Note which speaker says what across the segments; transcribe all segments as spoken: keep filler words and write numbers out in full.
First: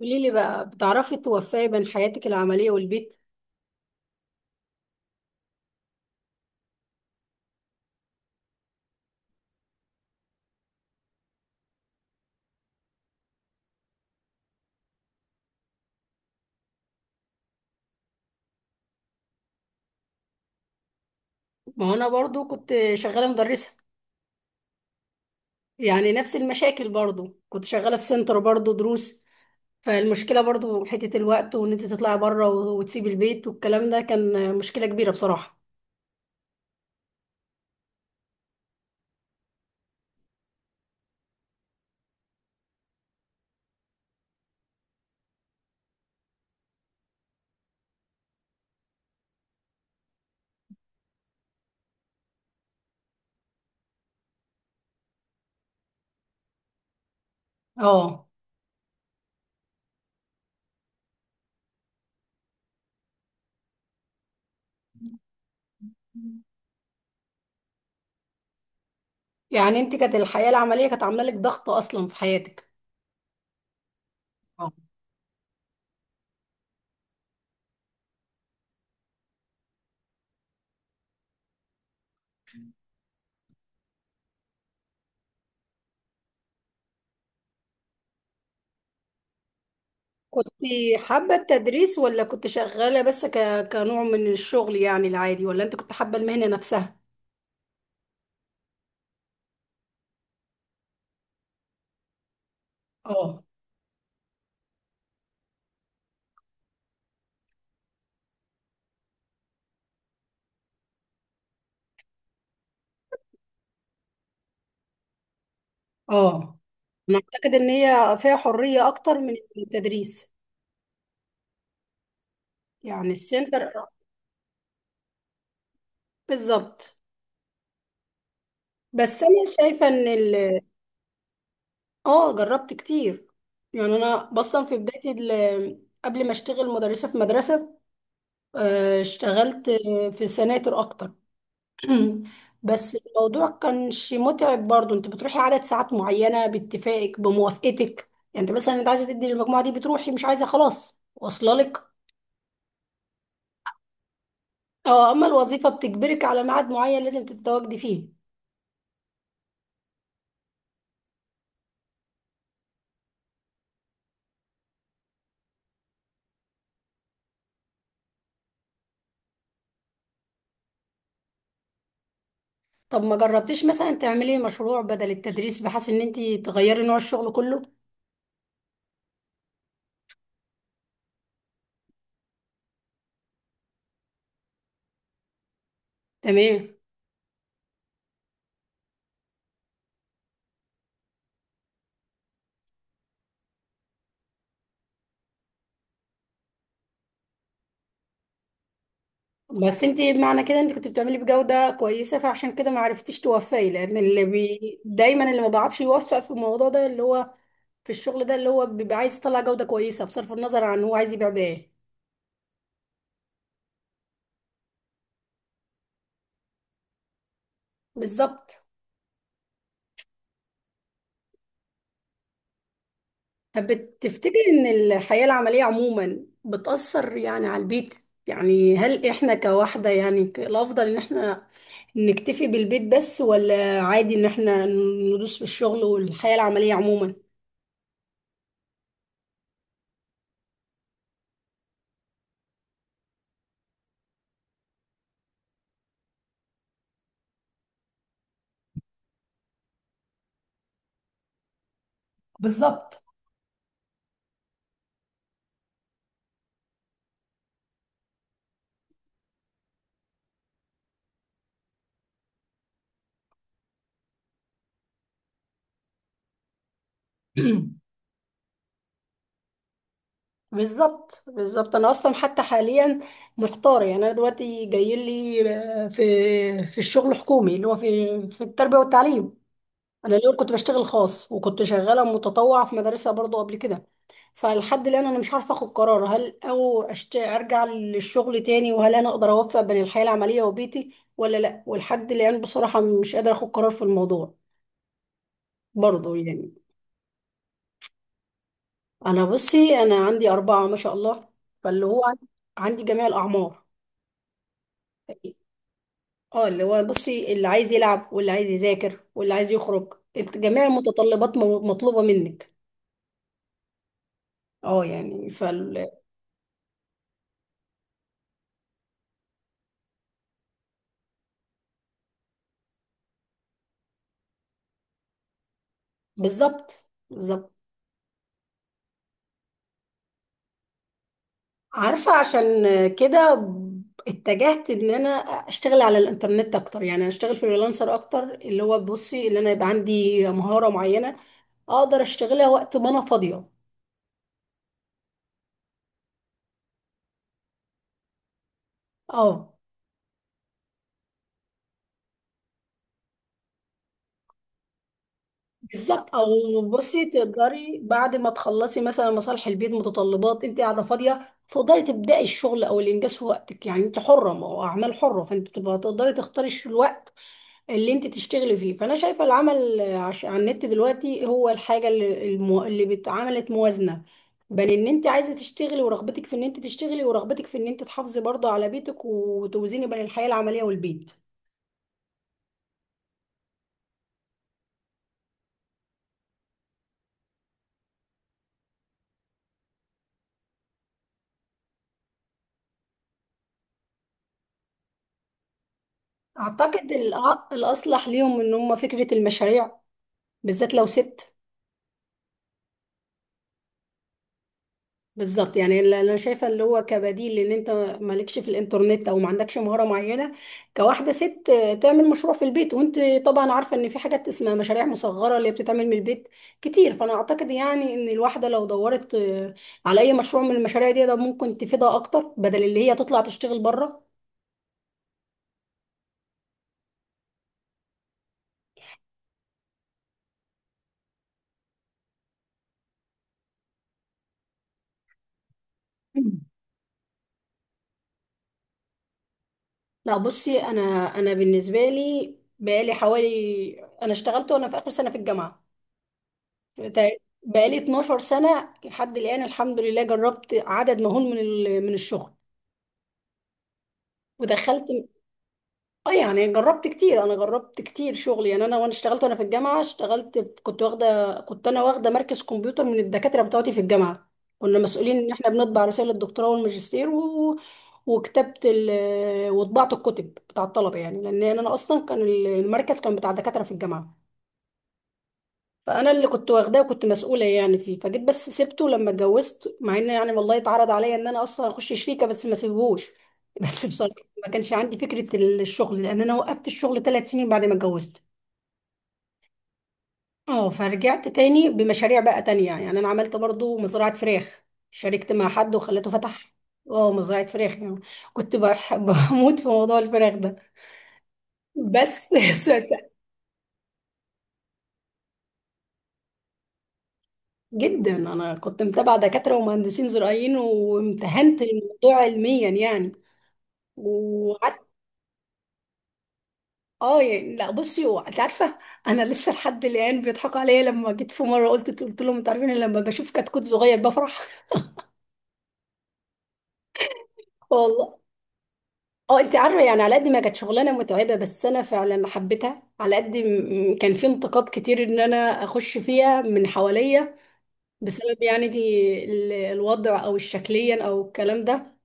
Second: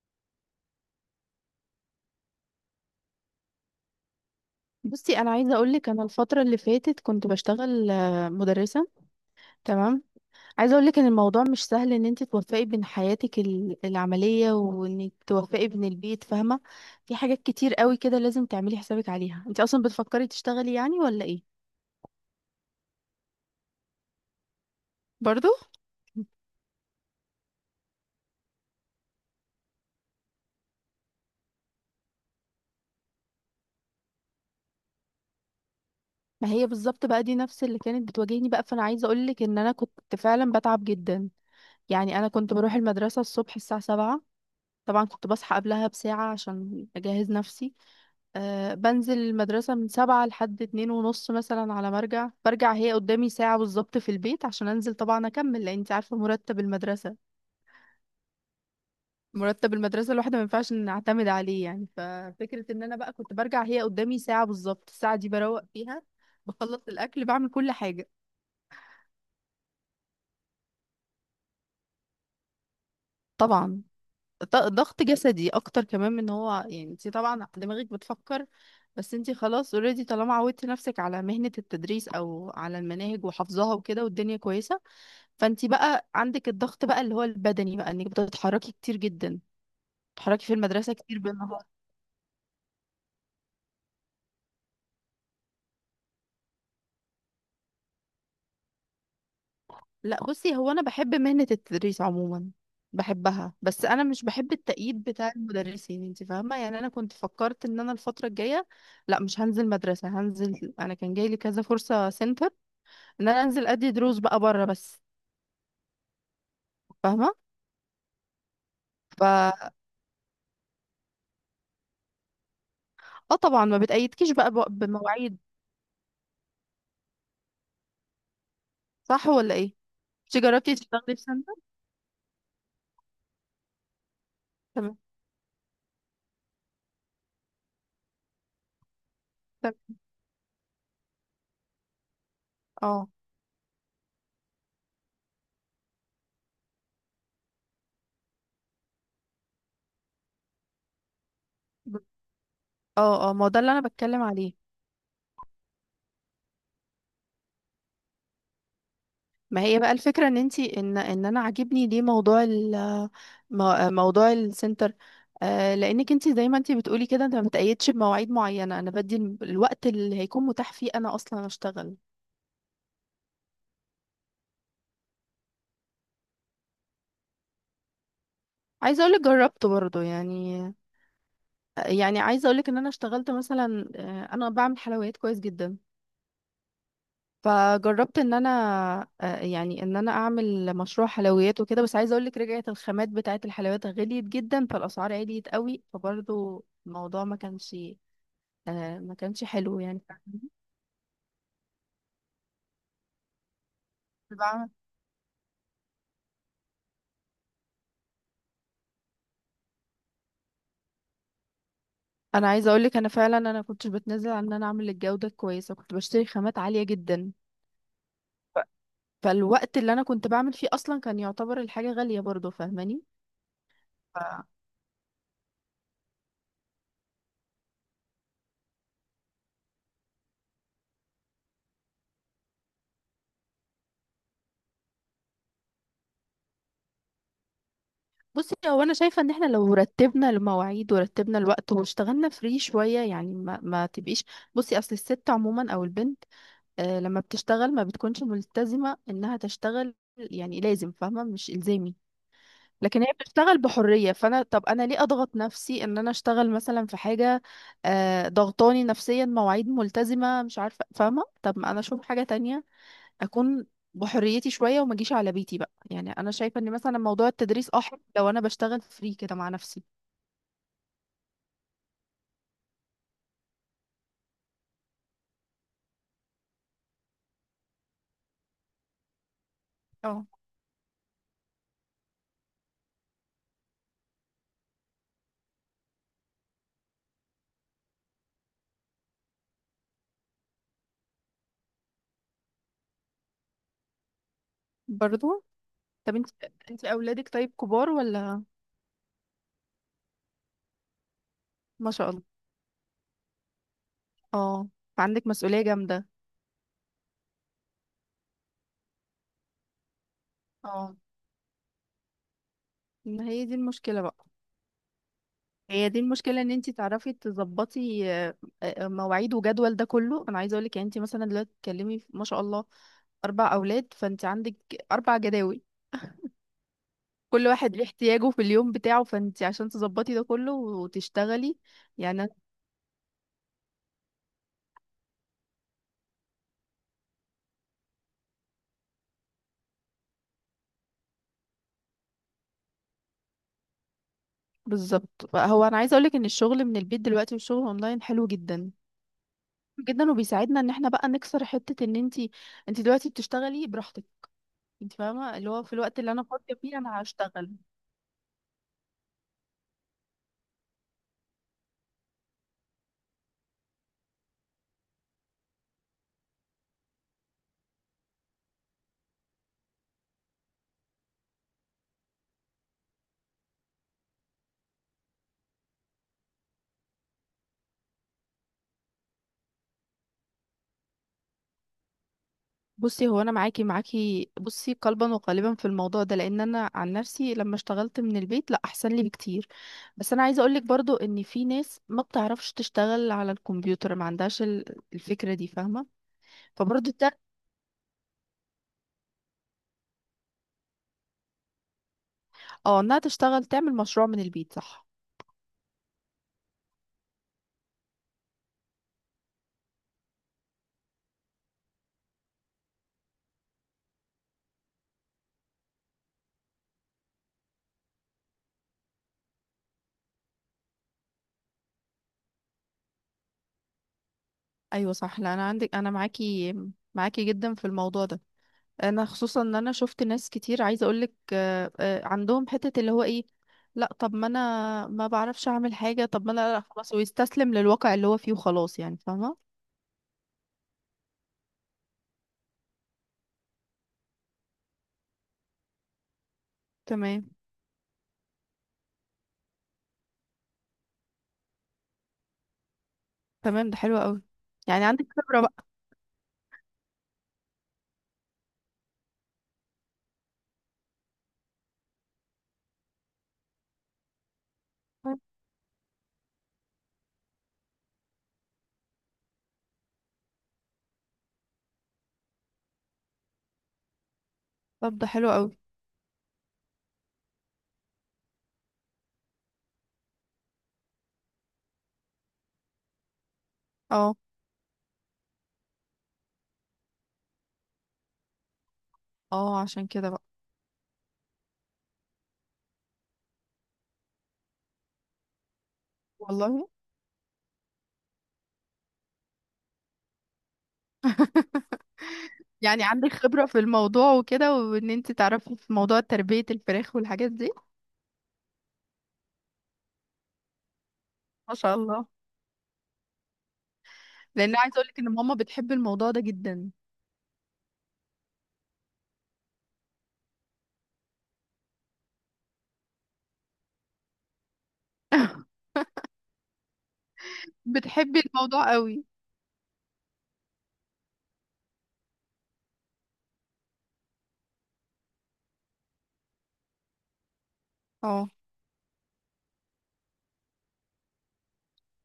Speaker 1: قولي لي بقى بتعرفي توفقي بين حياتك العملية والبيت؟
Speaker 2: بصي، انا عايزه اقول لك انا الفتره اللي فاتت كنت بشتغل آه، مدرسه. تمام. عايزه اقول لك ان الموضوع مش سهل ان انت توفقي بين حياتك ال- العمليه، وانك توفقي بين البيت، فاهمه؟ في حاجات كتير قوي كده لازم تعملي حسابك عليها. انت اصلا بتفكري تشتغلي يعني ولا ايه؟
Speaker 1: ما هو انا برضو كنت شغالة مدرسة.
Speaker 2: برضو.
Speaker 1: يعني نفس المشاكل، برضو كنت شغالة في سنتر برضو دروس. فالمشكلة برضو حتة الوقت، وان انت تطلعي بره وتسيبي البيت والكلام ده، كان مشكلة كبيرة بصراحة.
Speaker 2: ما هي بالظبط بقى دي نفس اللي كانت بتواجهني بقى، فانا عايزه اقول لك ان انا كنت فعلا بتعب جدا. يعني انا كنت بروح المدرسه الصبح الساعه سبعة. طبعا كنت بصحى قبلها بساعه عشان اجهز نفسي. أه بنزل المدرسة من سبعة لحد اتنين ونص مثلا. على ما ارجع برجع هي قدامي ساعة بالظبط في البيت عشان انزل طبعا اكمل، لان انت عارفة مرتب المدرسة.
Speaker 1: اه،
Speaker 2: مرتب المدرسة الواحدة ما ينفعش نعتمد عليه يعني. ففكرة ان انا بقى كنت برجع هي قدامي ساعة بالظبط، الساعة دي بروق فيها. بخلص الاكل بعمل كل حاجة.
Speaker 1: يعني انت كانت الحياة العملية كانت عاملة لك ضغط اصلا في حياتك.
Speaker 2: طبعا. ط-
Speaker 1: آه.
Speaker 2: ضغط جسدي اكتر كمان من هو يعني، انت طبعا دماغك بتفكر. بس انت خلاص اوريدي طالما عودتي نفسك على مهنة التدريس او على المناهج وحفظها وكده، والدنيا كويسة. فانت بقى عندك الضغط بقى اللي هو البدني بقى انك بتتحركي كتير جدا. بتتحركي
Speaker 1: كنت
Speaker 2: في المدرسة كتير
Speaker 1: حابة
Speaker 2: بالنهار.
Speaker 1: التدريس، ولا كنت شغالة بس ك... كنوع من الشغل يعني العادي، ولا انت كنت حابة المهنة نفسها؟
Speaker 2: لا بصي، هو انا بحب مهنة التدريس عموما.
Speaker 1: اه،
Speaker 2: بحبها، بس انا مش بحب التأييد بتاع المدرسين، انت فاهمة؟ يعني انا كنت فكرت ان انا الفترة الجاية، لا مش هنزل مدرسة، هنزل. انا كان جاي لي كذا فرصة سنتر، ان انا انزل ادي دروس بقى بره بس.
Speaker 1: اه، انا
Speaker 2: فاهمة؟
Speaker 1: اعتقد ان هي فيها حرية اكتر
Speaker 2: ف
Speaker 1: من
Speaker 2: اه
Speaker 1: التدريس. يعني السنتر
Speaker 2: طبعا ما
Speaker 1: آه،
Speaker 2: بتأيدكيش بقى، بو- بمواعيد.
Speaker 1: بالظبط. بس
Speaker 2: صح
Speaker 1: انا
Speaker 2: ولا ايه؟
Speaker 1: شايفة ان
Speaker 2: انت
Speaker 1: ال...
Speaker 2: جربتي تشتغلي في سنتر؟
Speaker 1: اه، جربت كتير. يعني انا اصلا في
Speaker 2: تمام.
Speaker 1: بداية ال... قبل ما اشتغل مدرسة في مدرسة. آه، اشتغلت
Speaker 2: تمام.
Speaker 1: آه، في سناتر اكتر. بس
Speaker 2: اه،
Speaker 1: الموضوع كانش متعب. برضو انت بتروحي عدد ساعات معينة باتفاقك بموافقتك. يعني انت مثلا، انت عايزة تدي للمجموعة دي بتروحي، مش عايزة خلاص واصله لك.
Speaker 2: اه، اه، ما هو ده اللي انا بتكلم عليه.
Speaker 1: اه، اما الوظيفة بتجبرك على ميعاد معين لازم تتواجدي فيه.
Speaker 2: ما هي بقى الفكره ان انتي ان ان انا عاجبني ليه موضوع ال مو- موضوع السنتر. آه لانك انتي زي ما انتي بتقولي كده، انت ما بتقيدش بمواعيد معينه. انا بدي ال- الوقت اللي هيكون متاح فيه انا اصلا اشتغل.
Speaker 1: طب ما جربتيش مثلا تعملي مشروع بدل التدريس بحيث ان انت تغيري نوع الشغل كله؟
Speaker 2: عايزه اقولك جربت برضو يعني. يعني عايزه اقولك ان انا اشتغلت مثلا، آه، انا بعمل حلويات كويس جدا.
Speaker 1: تمام.
Speaker 2: فجربت ان انا آه، يعني ان انا اعمل مشروع حلويات وكده. بس عايزه اقول لك رجعت الخامات بتاعه الحلويات غليت جدا، فالاسعار عاليت قوي، فبرضه الموضوع ما كانش، آه، ما كانش حلو
Speaker 1: بس انت،
Speaker 2: يعني،
Speaker 1: معنى
Speaker 2: فاهماني؟
Speaker 1: كده انت كنت بتعملي بجودة كويسة، فعشان كده ما عرفتيش توفقي، لان اللي
Speaker 2: بعمل-
Speaker 1: بي... دايما اللي ما بيعرفش يوفق في الموضوع ده، اللي هو في الشغل ده، اللي هو بيبقى عايز يطلع جودة كويسة بصرف النظر عن هو عايز يبيع بايه.
Speaker 2: انا عايزه اقول لك انا فعلا انا كنتش بتنازل عن ان انا اعمل الجوده كويسه، كنت بشتري خامات عاليه جدا. ف-
Speaker 1: بالظبط.
Speaker 2: فالوقت اللي انا كنت بعمل فيه اصلا كان يعتبر الحاجه غاليه برضه، فاهماني؟
Speaker 1: طب بتفتكر ان الحياة العملية عموما بتأثر يعني على البيت؟ يعني هل احنا كواحدة يعني، ك- الافضل ان احنا نكتفي بالبيت بس، ولا عادي ان احنا ندوس في الشغل والحياة العملية عموما؟
Speaker 2: بصي هو انا شايفه ان احنا لو رتبنا المواعيد ورتبنا الوقت واشتغلنا فري شويه يعني، ما, ما تبقيش. بصي اصل الست عموما او البنت، آه لما بتشتغل ما بتكونش ملتزمه انها تشتغل يعني لازم، فاهمه؟ مش الزامي. لكن
Speaker 1: بالظبط.
Speaker 2: هي بتشتغل بحريه، فانا طب انا ليه اضغط نفسي ان انا اشتغل مثلا في حاجه، آه ضغطاني نفسيا، مواعيد ملتزمه، مش عارفه، فاهمه؟ طب ما انا اشوف حاجه تانية، اكون بحريتي شويه، وما اجيش على بيتي بقى. يعني انا شايفه ان مثلا موضوع التدريس اه حلو لو انا بشتغل فري كده مع نفسي.
Speaker 1: بالظبط، بالظبط. انا اصلا حتى حاليا محتارة. يعني انا دلوقتي جاي لي آه، في في الشغل حكومي، اللي هو في في التربية والتعليم. انا
Speaker 2: اه،
Speaker 1: الاول كنت بشتغل خاص، وكنت شغاله متطوعه في مدرسه برضو قبل كده. فلحد الان انا مش عارفه اخد قرار، هل او أشت... ارجع للشغل تاني، وهل انا اقدر اوفق بين الحياه العمليه وبيتي، ولا لا. ولحد الان بصراحه مش قادره اخد قرار في الموضوع.
Speaker 2: برضو.
Speaker 1: برضو
Speaker 2: طب انت
Speaker 1: يعني.
Speaker 2: انت اولادك طيب كبار ولا؟
Speaker 1: انا بصي، انا عندي اربعه ما شاء الله. فاللي
Speaker 2: ما
Speaker 1: هو
Speaker 2: شاء
Speaker 1: عن-
Speaker 2: الله.
Speaker 1: عندي جميع الاعمار.
Speaker 2: اه، فعندك مسؤوليه جامده.
Speaker 1: اه، اللي هو بصي، اللي عايز يلعب، واللي عايز يذاكر، واللي عايز يخرج. إنت- جميع
Speaker 2: اه،
Speaker 1: المتطلبات م- مطلوبه منك.
Speaker 2: ما هي دي المشكله بقى.
Speaker 1: اه يعني ف
Speaker 2: هي دي المشكله ان انت تعرفي تظبطي آه، آه، مواعيد وجدول ده كله. انا عايزه اقول لك يعني انت مثلا دلوقتي بتتكلمي في- ما شاء الله، اربع اولاد، فانت عندك اربع جداول.
Speaker 1: بالظبط،
Speaker 2: كل
Speaker 1: بالظبط.
Speaker 2: واحد ليه احتياجه في اليوم بتاعه، فانت عشان تظبطي ده كله وتشتغلي،
Speaker 1: عارفة،
Speaker 2: يعني أنا-
Speaker 1: عشان كده اتجهت ان انا اشتغل على الانترنت اكتر. يعني اشتغل فريلانسر اكتر، اللي هو بصي، اللي انا يبقى عندي مهارة معينة اقدر اشتغلها وقت ما انا فاضية.
Speaker 2: بالظبط. هو انا عايزه اقولك ان الشغل من البيت دلوقتي والشغل اونلاين حلو جدا
Speaker 1: اه،
Speaker 2: جدا، وبيساعدنا ان احنا بقى نكسر حته ان انت انت دلوقتي بتشتغلي براحتك. انت فاهمه؟ اللي هو في الوقت اللي
Speaker 1: بالظبط.
Speaker 2: انا فاضيه
Speaker 1: او
Speaker 2: فيه انا
Speaker 1: بصي،
Speaker 2: هشتغل.
Speaker 1: تقدري بعد ما تخلصي مثلا مصالح البيت، متطلبات، انت قاعدة فاضية تقدري تبدأي الشغل او الانجاز في وقتك. يعني انت حرة، ما هو اعمال حرة، فانت بتبقى تقدري تختاري الوقت اللي انت تشتغلي فيه. فانا شايفه العمل عش- على النت دلوقتي هو الحاجه اللي المو... اللي بت- عملت موازنه بين ان انت عايزه تشتغلي، ورغبتك في ان انت تشتغلي، ورغبتك في ان انت تحافظي برضه على بيتك، وتوزيني بين الحياه العمليه والبيت.
Speaker 2: بصي هو انا معاكي معاكي بصي، قلبا وقالبا في الموضوع ده. لان انا عن نفسي لما اشتغلت من البيت، لا احسن لي بكتير. بس انا عايزه اقولك برضو ان في ناس ما بتعرفش تشتغل على الكمبيوتر، ما عندهاش ال- الفكره دي، فاهمه؟ فبرضو
Speaker 1: اعتقد
Speaker 2: التر...
Speaker 1: الأ- الاصلح ليهم ان هم فكره المشاريع، بالذات لو ست.
Speaker 2: اه، انها تشتغل تعمل مشروع من البيت، صح؟
Speaker 1: بالظبط. يعني اللي انا شايفه اللي هو كبديل، لان انت مالكش في الانترنت او ما عندكش مهاره معينه، كواحده ست آه، تعمل مشروع في البيت. وانت طبعا عارفه ان في حاجات اسمها مشاريع مصغره اللي بتتعمل من البيت كتير. فانا اعتقد يعني ان الواحده لو دورت آه، على اي مشروع من المشاريع دي، ده ممكن تفيدها اكتر بدل اللي هي تطلع تشتغل بره.
Speaker 2: ايوه، صح. لا انا عندك، انا معاكي معاكي جدا في الموضوع ده. انا خصوصا ان انا شفت ناس كتير، عايزه اقولك آه، آه، عندهم حته اللي هو ايه، لا طب ما انا ما بعرفش اعمل حاجه، طب ما انا لا خلاص، ويستسلم للواقع اللي هو فيه وخلاص، يعني فاهمه.
Speaker 1: لا، بصي انا، انا بالنسبه لي بقالي حوالي. انا اشتغلت وانا في اخر سنه في الجامعه. بتا-
Speaker 2: تمام.
Speaker 1: بقالي 12 سنة لحد الآن الحمد لله. جربت عدد مهول من ال- من الشغل،
Speaker 2: تمام، ده حلو قوي. يعني
Speaker 1: ودخلت.
Speaker 2: عندك خبره بقى.
Speaker 1: اه، يعني جربت كتير. انا جربت كتير شغل يعني. انا وانا اشتغلت وانا في الجامعة، اشتغلت، كنت واخدة، كنت انا واخدة مركز كمبيوتر من الدكاترة بتوعتي في الجامعة. كنا مسؤولين ان احنا بنطبع رسائل الدكتوراه والماجستير و... وكتبت ال... وطبعت الكتب بتاع الطلبة، يعني لان انا اصلا كان المركز كان بتاع دكاترة في الجامعة.
Speaker 2: طب ده حلو قوي.
Speaker 1: فانا اللي كنت واخداه، وكنت مسؤوله يعني فيه. فجيت بس سبته لما اتجوزت، مع ان يعني والله اتعرض عليا ان انا اصلا اخش شريكه، بس ما سيبهوش بس بصراحه
Speaker 2: اه،
Speaker 1: ما كانش عندي فكره الشغل، لان انا وقفت الشغل ثلاث سنين بعد ما اتجوزت.
Speaker 2: اه، عشان كده بقى.
Speaker 1: اه، فرجعت تاني بمشاريع بقى تانية يعني. انا عملت برضو مزرعة فراخ. شاركت مع حد وخلته فتح.
Speaker 2: والله.
Speaker 1: اه، مزرعة فراخ يعني. كنت بح- بموت في موضوع الفراخ ده. بس
Speaker 2: يعني
Speaker 1: صدق.
Speaker 2: عندك خبره في الموضوع وكده، وان انت تعرفي في موضوع تربيه الفراخ والحاجات دي.
Speaker 1: جدا، انا كنت متابعة دكاترة ومهندسين زراعيين،
Speaker 2: ما
Speaker 1: وامتهنت
Speaker 2: شاء الله.
Speaker 1: الموضوع علميا يعني.
Speaker 2: لان عايزه
Speaker 1: وقعدت.
Speaker 2: اقولك ان ماما بتحب الموضوع ده جدا.
Speaker 1: اه يعني، لا بصي، هو انت عارفه، انا لسه لحد الان بيضحكوا عليا، لما جيت في مره قلت، قلت لهم: انتوا عارفين أنا لما بشوف كتكوت صغير بفرح؟
Speaker 2: بتحب
Speaker 1: والله.
Speaker 2: الموضوع قوي.
Speaker 1: اه، انت عارفه يعني، على قد ما كانت شغلانه متعبه، بس انا فعلا حبيتها. على قد م- م- كان في انتقاد كتير ان انا اخش فيها من حواليا،
Speaker 2: اه،
Speaker 1: بسبب يعني دي ال- الوضع، او الشكليا، او الكلام ده.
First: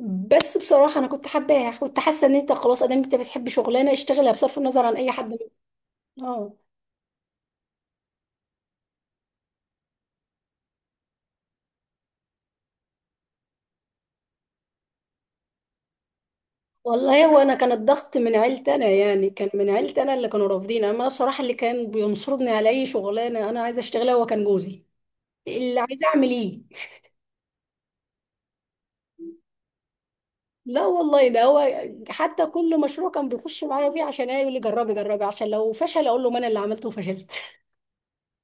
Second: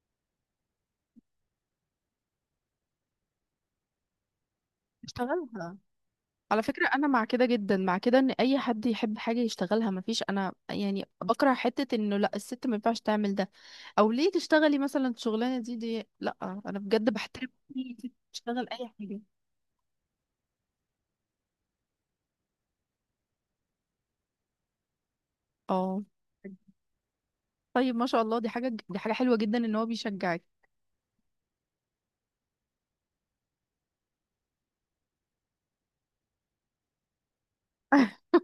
Speaker 1: بس بصراحه انا كنت حباها، كنت حاسه ان انت خلاص، ادام انت بتحب شغلانه اشتغلها بصرف النظر عن اي حد.
Speaker 2: اشتغلها.
Speaker 1: اه
Speaker 2: على فكرة، أنا مع كده جدا، مع كده إن أي حد يحب حاجة يشتغلها. مفيش، أنا يعني بكره حتة إنه لأ الست ما ينفعش تعمل ده، أو ليه تشتغلي مثلا الشغلانة دي دي، لأ. أنا بجد
Speaker 1: والله. هو
Speaker 2: بحترم
Speaker 1: انا كان
Speaker 2: أي ست
Speaker 1: الضغط من
Speaker 2: تشتغل
Speaker 1: عيلتي انا
Speaker 2: أي حاجة.
Speaker 1: يعني. كان من عيلتي انا اللي كانوا رافضين. اما أنا بصراحه، اللي كان بينصرني على اي شغلانه انا عايزه اشتغلها، هو كان جوزي. اللي
Speaker 2: اه.
Speaker 1: عايزه اعمل ايه.
Speaker 2: طيب ما شاء الله، دي حاجة دي حاجة حلوة جدا إن هو بيشجعك.
Speaker 1: لا والله، ده هو حتى كل مشروع كان بيخش معايا فيه، عشان ايه، يقول لي: جربي، جربي، عشان لو فشل اقول له: ما انا اللي عملته وفشلت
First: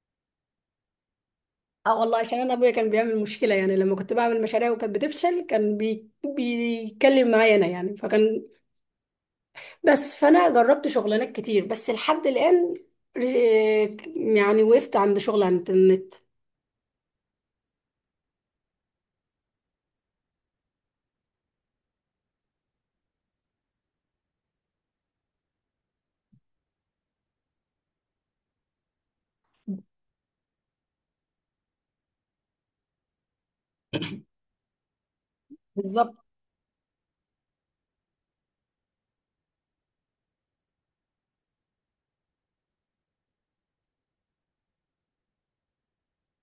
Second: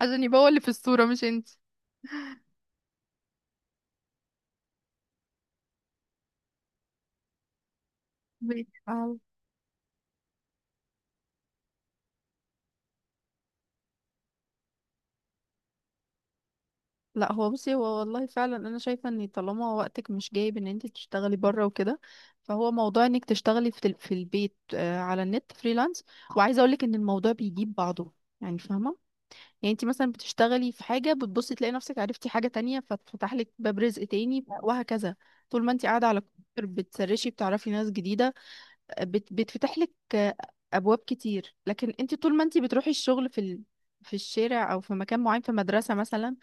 Speaker 2: عشان يبقى هو اللي في الصورة مش أنت.
Speaker 1: اه والله، عشان انا ابويا كان بيعمل مشكله يعني، لما كنت بعمل مشاريع وكانت بتفشل، كان بي... بيتكلم معايا انا يعني. فكان
Speaker 2: ماشي.
Speaker 1: بس. فانا جربت شغلانات كتير، بس لحد الان رج- يعني وقفت عند شغل عند النت.
Speaker 2: لا هو بصي، هو والله فعلا انا شايفه ان طالما وقتك مش جايب ان انت تشتغلي بره وكده، فهو موضوع انك تشتغلي في ال- في البيت، آه، على النت فريلانس. وعايزه اقولك ان الموضوع بيجيب بعضه، يعني فاهمه؟ يعني انت مثلا بتشتغلي في حاجه بتبصي تلاقي نفسك عرفتي حاجه تانية، فتفتح لك باب رزق تاني وهكذا. طول ما انت قاعده
Speaker 1: بالظبط.
Speaker 2: على الكمبيوتر بتسرشي، بتعرفي ناس جديده، بت بتفتح لك ابواب كتير. لكن انت طول ما انت بتروحي الشغل في ال... في الشارع او في مكان معين في مدرسة مثلا،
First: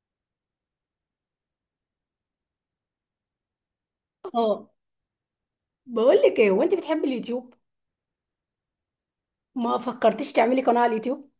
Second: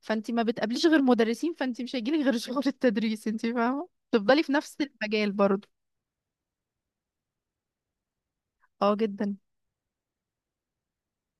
Speaker 2: فانت ما بتقابليش غير مدرسين، فانت مش هيجيلك غير شغل التدريس. انت فاهمة؟ تفضلي في
Speaker 1: اه،
Speaker 2: نفس المجال برضه.
Speaker 1: بقول لك ايه، وانت بتحبي اليوتيوب،
Speaker 2: اه، جدا.
Speaker 1: ما فكرتيش تعملي قناه على اليوتيوب؟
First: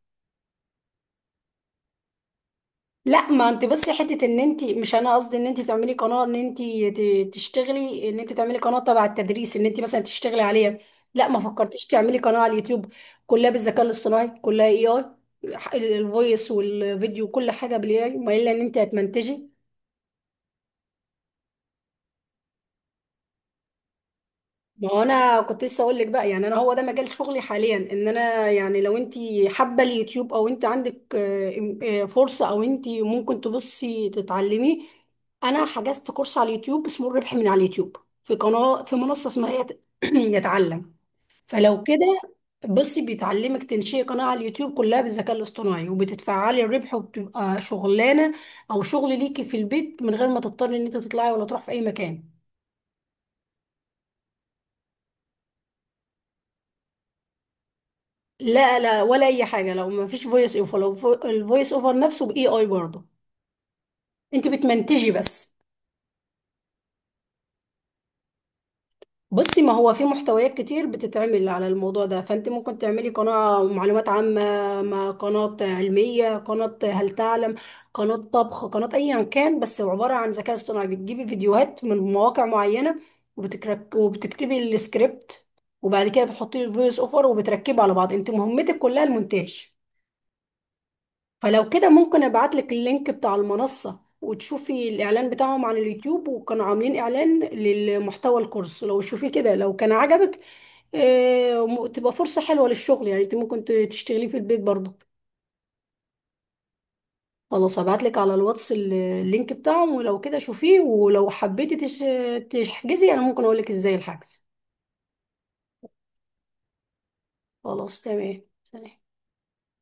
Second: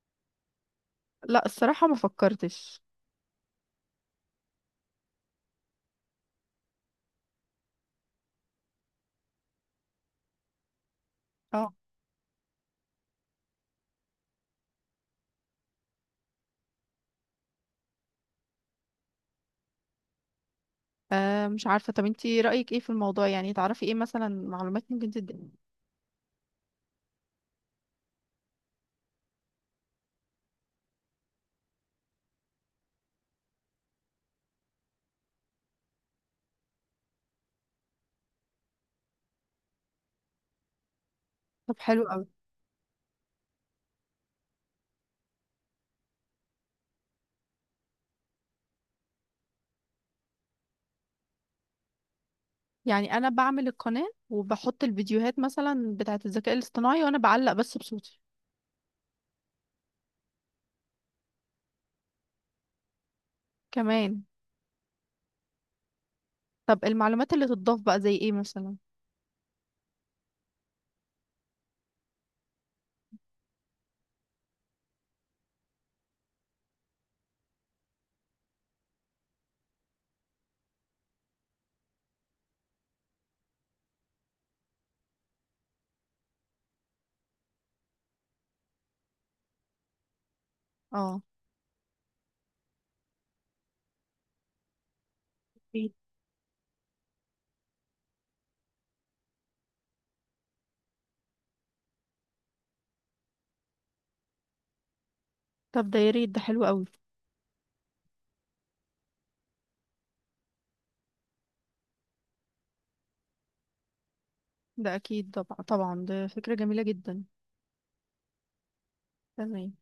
Speaker 2: لا، الصراحة ما فكرتش.
Speaker 1: لا، ما انت بس حته ان انت، مش انا قصدي ان انت تعملي قناه ان انت ت- تشتغلي، ان انت تعملي قناه تبع التدريس ان انت مثلا تشتغلي عليها. لا ما
Speaker 2: اه.
Speaker 1: فكرتيش تعملي قناه على اليوتيوب؟ كلها بالذكاء الاصطناعي، كلها اي اي، الفويس والفيديو كل حاجه بالاي اي، ما الا ان انت هتمنتجي.
Speaker 2: آه، مش عارفة. طب انت رأيك ايه في الموضوع؟ يعني تعرفي ايه مثلا، معلومات
Speaker 1: ما هو
Speaker 2: ممكن
Speaker 1: انا
Speaker 2: تدي.
Speaker 1: كنت لسه اقول لك بقى يعني، انا هو ده مجال شغلي حاليا. ان انا يعني لو انت حابه اليوتيوب، او انت عندك آه، إم- آه، فرصه، او انت ممكن تبصي تتعلمي. انا حجزت كورس على اليوتيوب اسمه الربح من على اليوتيوب، في قناه، في منصه اسمها يت- يتعلم.
Speaker 2: طب
Speaker 1: فلو
Speaker 2: حلو
Speaker 1: كده،
Speaker 2: قوي.
Speaker 1: بصي، بيتعلمك تنشئي قناه على اليوتيوب كلها بالذكاء الاصطناعي، وبتتفعلي الربح، وبتبقى شغلانه او شغل ليكي في البيت، من غير ما تضطري ان انت تطلعي ولا تروحي في اي مكان.
Speaker 2: يعني انا بعمل القناة وبحط الفيديوهات مثلا بتاعة الذكاء الاصطناعي، وانا بعلق بس بصوتي؟
Speaker 1: لا، لا، ولا اي حاجه. لو ما فيش فويس اوفر، لو فو- الفويس اوفر نفسه باي اي برضه،
Speaker 2: كمان.
Speaker 1: انت بتمنتجي بس.
Speaker 2: طب المعلومات اللي تضاف بقى زي ايه مثلا؟
Speaker 1: بصي، ما هو في محتويات كتير بتتعمل على الموضوع ده، فانت ممكن تعملي قناه معلومات عامه، مع قناه علميه، قناه هل تعلم، قناه طبخ، قناه ايا كان، بس عباره عن ذكاء اصطناعي. بتجيبي فيديوهات من مواقع معينه، وبتكرك وبتكتبي السكريبت، وبعد كده بتحطي الفويس اوفر وبتركبه على بعض. انت مهمتك كلها المونتاج.
Speaker 2: اه.
Speaker 1: فلو كده، ممكن ابعتلك اللينك بتاع المنصة، وتشوفي الاعلان بتاعهم على اليوتيوب، وكانوا عاملين اعلان للمحتوى الكورس، لو شوفي كده، لو كان عجبك آه، م- تبقى فرصة حلوة للشغل. يعني انت ممكن ت- تشتغليه في البيت برضه.
Speaker 2: طب ده يا ريت، ده حلو قوي.
Speaker 1: خلاص، هبعتلك على الواتس ال- اللينك بتاعهم، ولو كده شوفيه، ولو حبيتي تش- تحجزي انا ممكن اقولك ازاي الحجز.
Speaker 2: ده اكيد، طبعا، طبعا، ده فكرة جميلة جدا.
Speaker 1: خلاص، تمام، سلام.
Speaker 2: تمام.